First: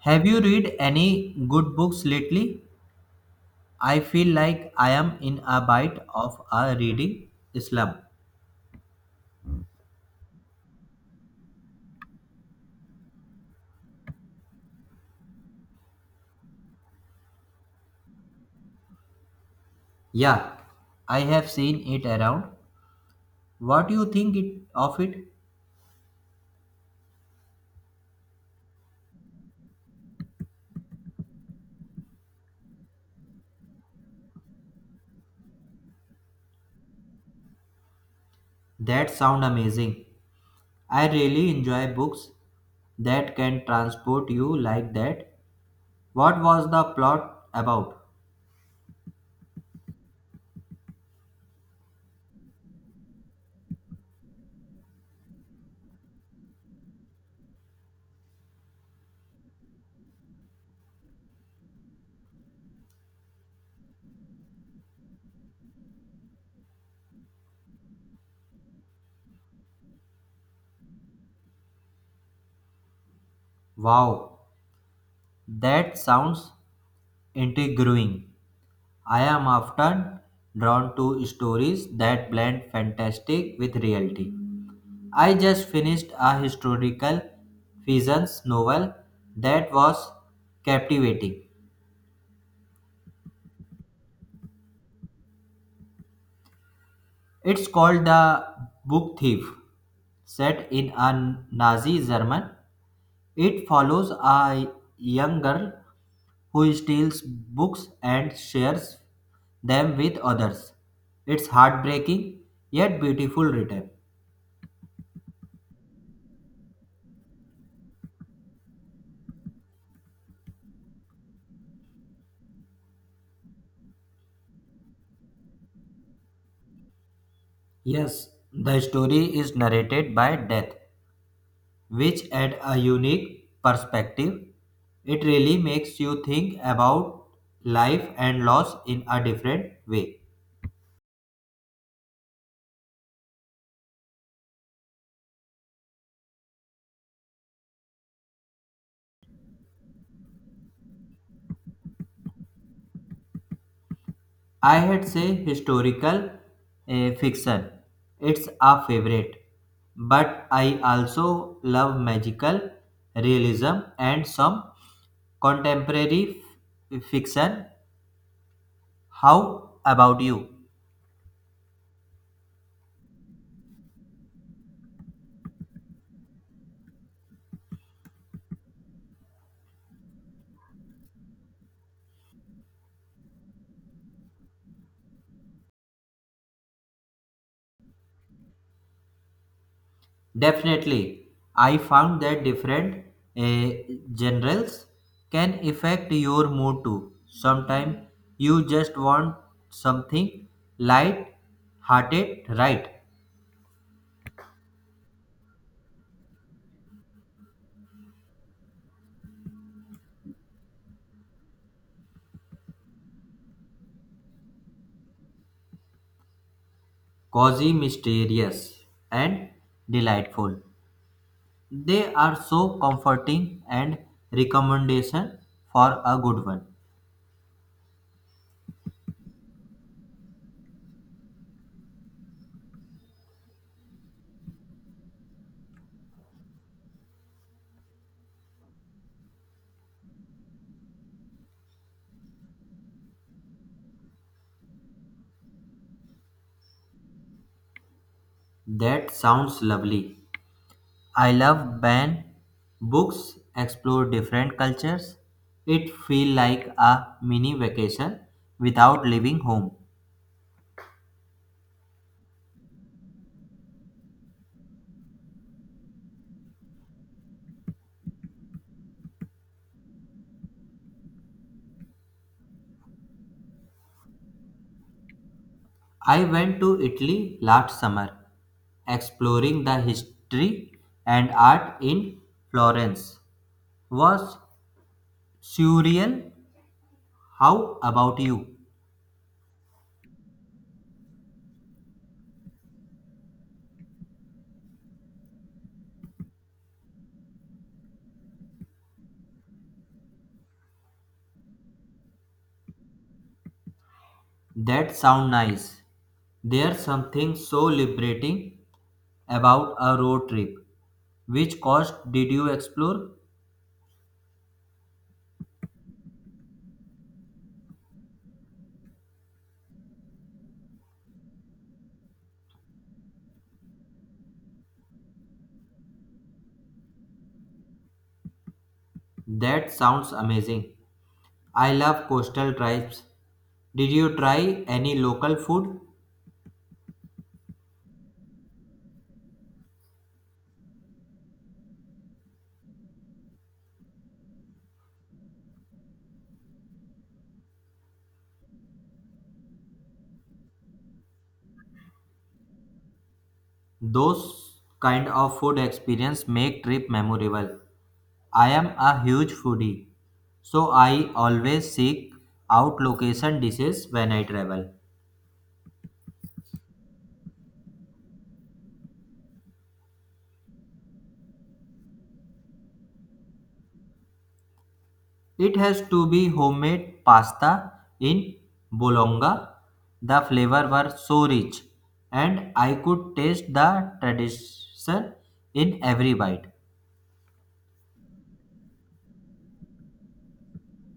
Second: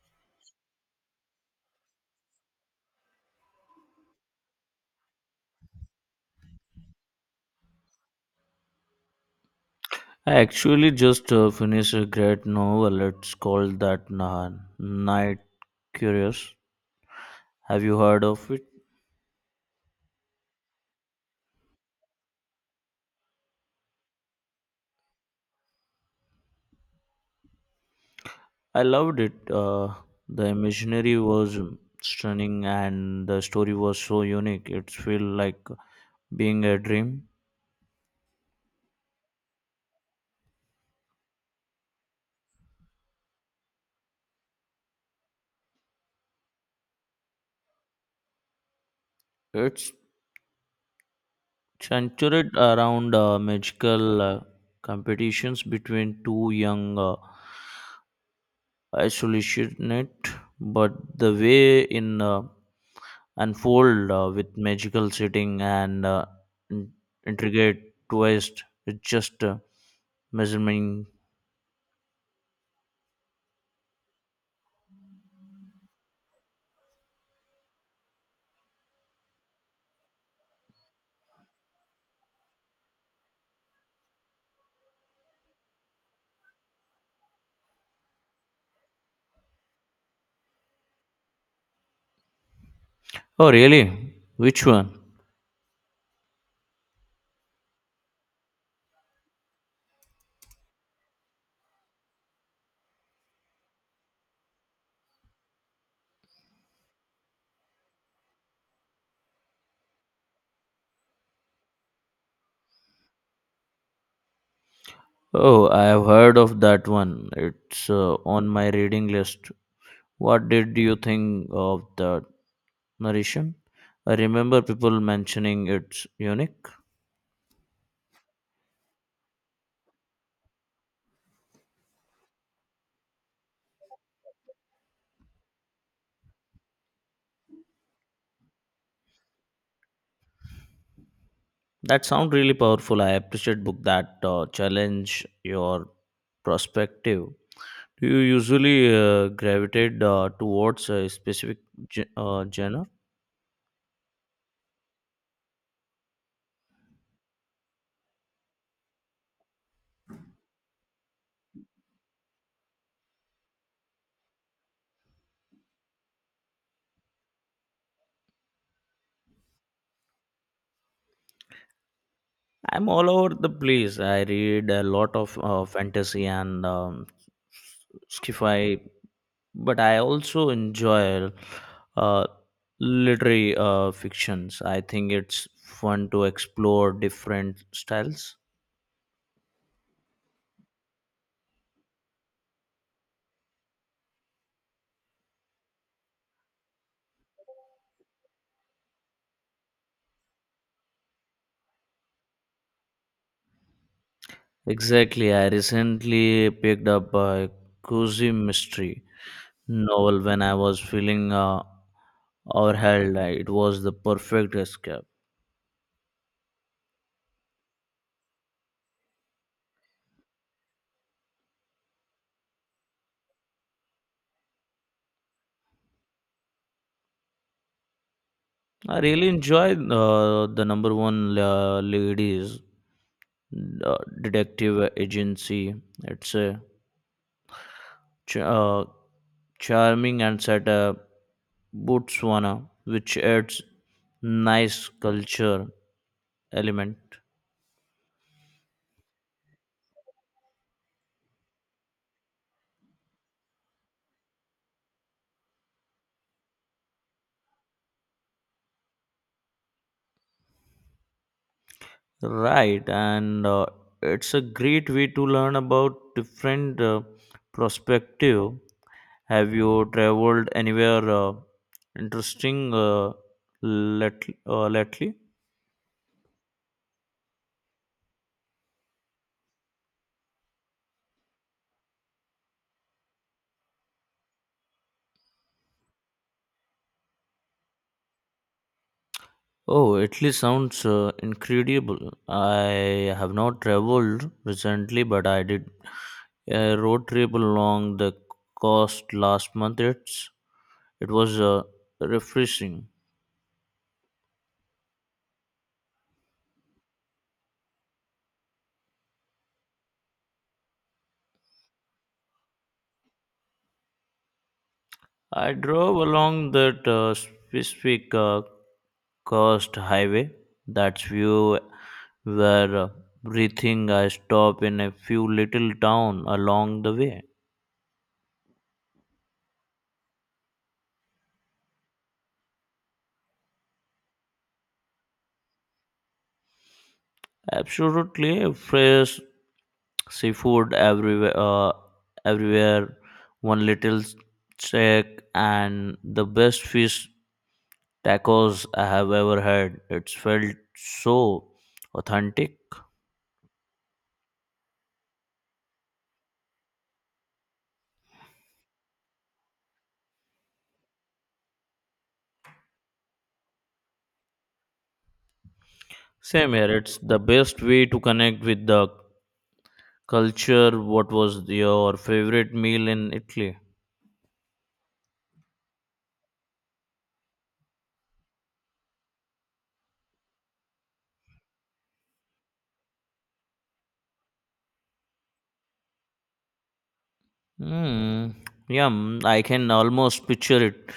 Have you read any good books lately? I feel like I am in a bit of a reading slump. I actually just finished a great novel. It's called Night Curious. Have you heard of it? Yeah, I have seen it around. What do you think it, of it? I loved it. The imaginary was stunning and the story was so unique. It felt like being a dream. That sound amazing. I really enjoy books that can transport you like that. What was the plot about? It's centered around magical competitions between two young isolationists, but the way in unfold with magical setting and in- intricate twist. It's just measuring. Wow, that sounds intriguing. I am often drawn to stories that blend fantastic with reality. I just finished a historical fiction novel that was captivating. Oh, really? Which one? It's called The Book Thief, set in a Nazi German. It follows a young girl who steals books and shares them with others. It's heartbreaking yet beautiful written. Oh, I have heard of that one. It's on my reading list. What did you think of the narration? I remember people mentioning it's unique. Yes, the story is narrated by death which add a unique perspective. It really makes you think about life and loss in a different way. That sounds really powerful. I appreciate book that challenge your perspective. Do you usually gravitate towards a specific genre? I had say historical fiction. It's a favorite, but I also love magical realism and some contemporary fiction. How about you? I'm all over the place. I read a lot of fantasy and sci-fi, but I also enjoy uh, literary fictions. I think it's fun to explore different styles. Definitely. I found that different uh, generals can affect your mood too. Sometimes you just want something light hearted, right? Exactly. I recently picked up a cozy mystery novel when I was feeling or hell, it was the perfect escape. Cozy, mysterious, and delightful. They are so comforting and recommendation for a good one. I really enjoyed the number one ladies detective agency. It's a ch- uh, charming and set botswana, which adds nice culture element. That sounds lovely. I love when books explore different cultures. It feel like a mini vacation without leaving home. Right, and it's a great way to learn about different perspective. Have you traveled anywhere interesting lately? I went to Italy last summer, exploring the history and art in Florence. Was surreal. How about you? Oh, Italy sounds incredible. I have not traveled recently, but I did a road trip along the coast last month. It was refreshing. That sound nice. There's something so liberating about a road trip. Which coast did you explore? I drove along that specific coast highway. That's view were breathing. I stopped in a few little town along the way. That sounds amazing. I love coastal drives. Did you try any local food? Absolutely fresh seafood everywhere. Everywhere, one little check and the best fish tacos I have ever had. It's felt so authentic. Those kind of food experience make trip memorable. I am a huge foodie, so I always seek out location dishes when I travel. Same here. It's the best way to connect with the culture. What was your favorite meal in Italy? It has to be homemade pasta in Bologna. The flavor were so rich, and I could taste the tradition in every bite. Hmm. Yum. I can almost picture it.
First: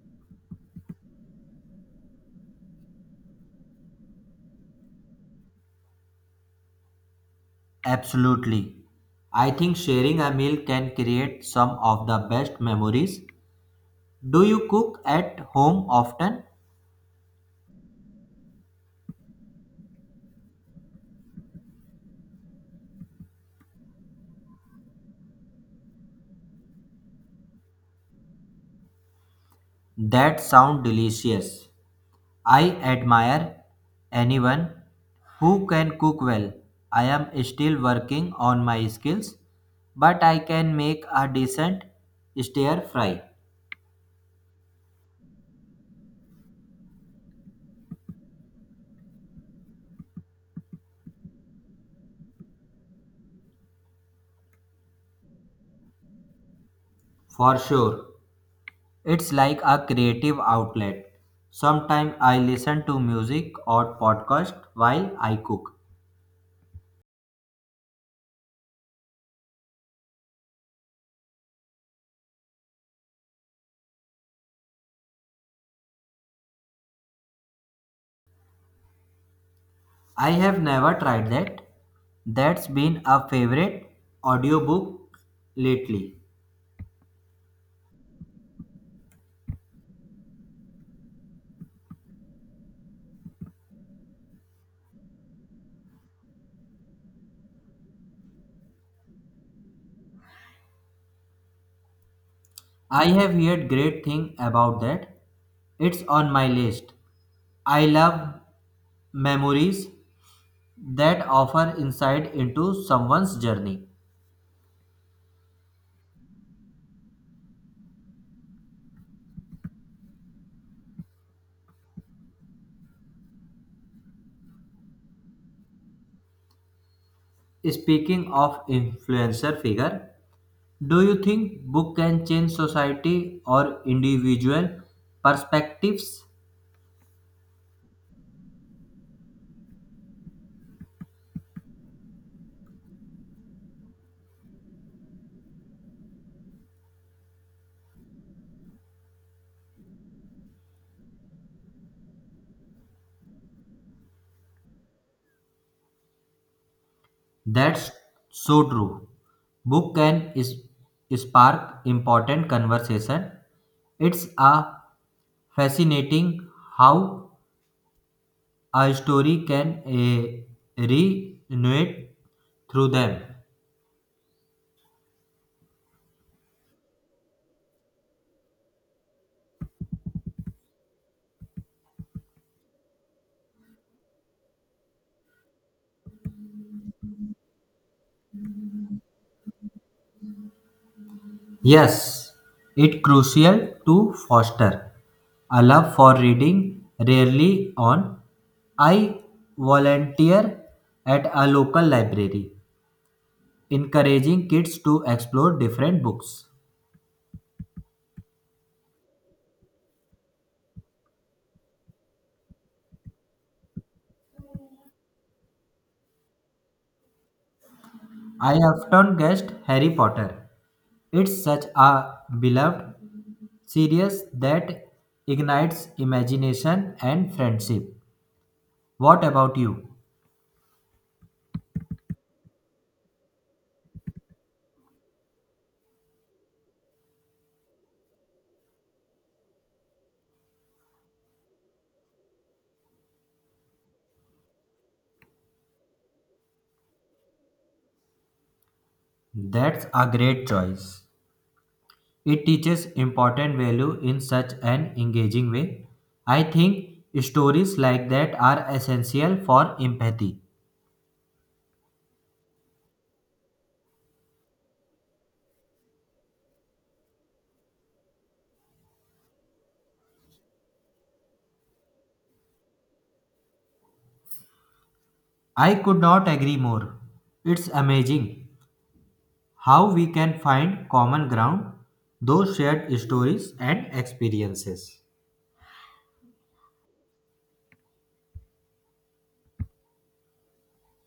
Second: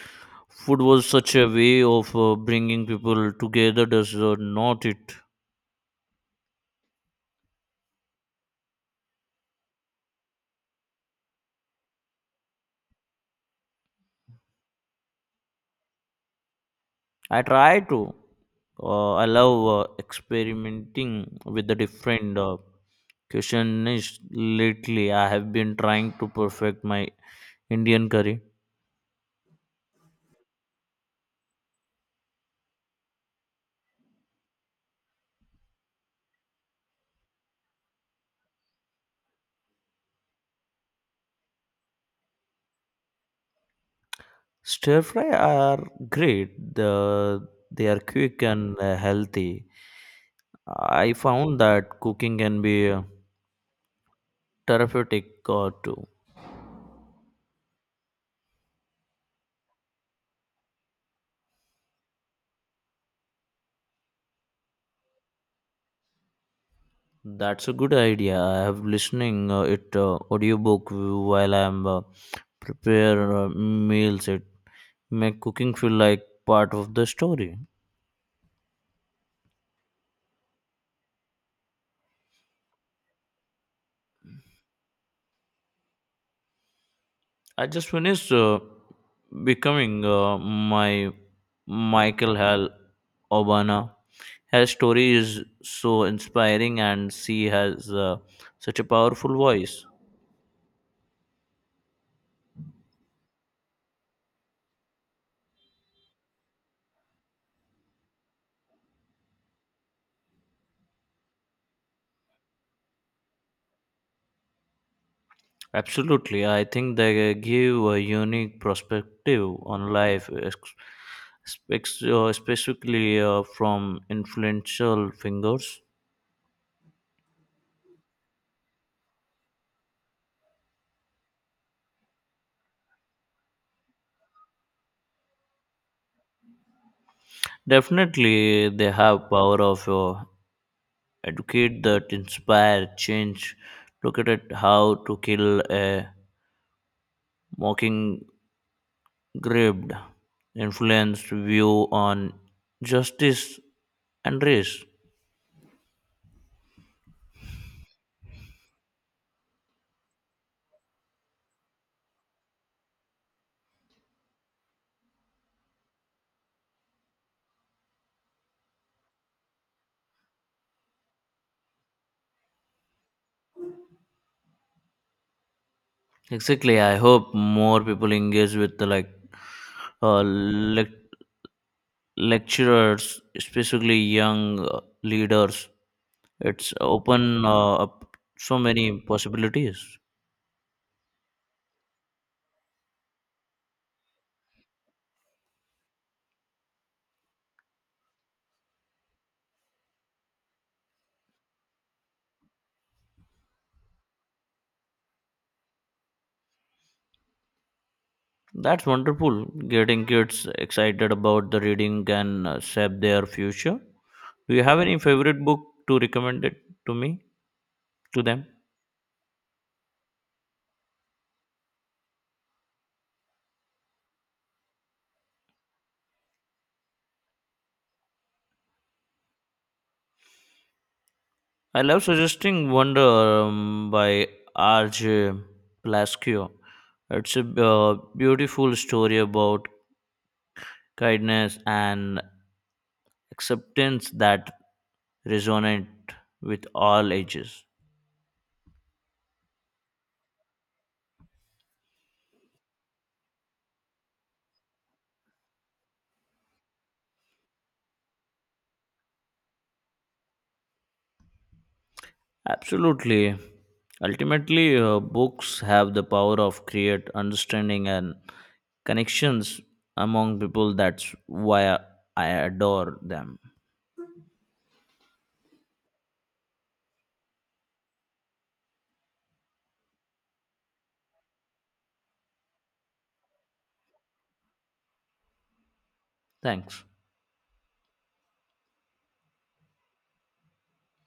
Food was such a way of bringing people together, does not it? Absolutely. I think sharing a meal can create some of the best memories. Do you cook at home often? I try to. I love experimenting with the different cuisines lately. I have been trying to perfect my Indian curry. That sound delicious. I admire anyone who can cook well. I am still working on my skills, but I can make a decent stir fry Stir fry are great. They are quick and healthy. I found that cooking can be therapeutic too. for sure. It's like a creative outlet. Sometimes I listen to music or podcast while I cook. That's a good idea. I have listening it audiobook while I am prepare meals. It make cooking feel like part of the story. I have never tried that. That's been a favorite audiobook lately. I just finished becoming my Michael Hal Obana. Her story is so inspiring, and she has such a powerful voice. I have heard great thing about that. It's on my list. I love memories that offer insight into someone's journey. Absolutely, I think they give a unique perspective on life, specifically from influential figures. Speaking of influencer figure, do you think book can change society or individual perspectives? Definitely, they have power of educate that inspire change. Look at it, how to kill a mockingbird, influenced view on justice and race. That's so true. Book can is, spark important conversation. It's a fascinating how a story can renovate through them. Exactly. I hope more people engage with the like uh, lec- lecturers, especially young leaders. It's open up so many possibilities. Yes, it's crucial to foster a love for reading rarely on. I volunteer at a local library, encouraging kids to explore different books. That's wonderful. Getting kids excited about the reading can shape their future. Do you have any favorite book to recommend it to me to them? I often guessed Harry Potter. It's such a beloved series that ignites imagination and friendship. What about you? I love suggesting Wonder by R.J. Plascio. It's a beautiful story about kindness and acceptance that resonate with all ages. That's a great choice. It teaches important value in such an engaging way. I think stories like that are essential for empathy. Absolutely. Ultimately, books have the power of create understanding and connections among people. That's why I adore them. I could not agree more. It's amazing how we can find common ground, those shared stories and experiences. Thanks.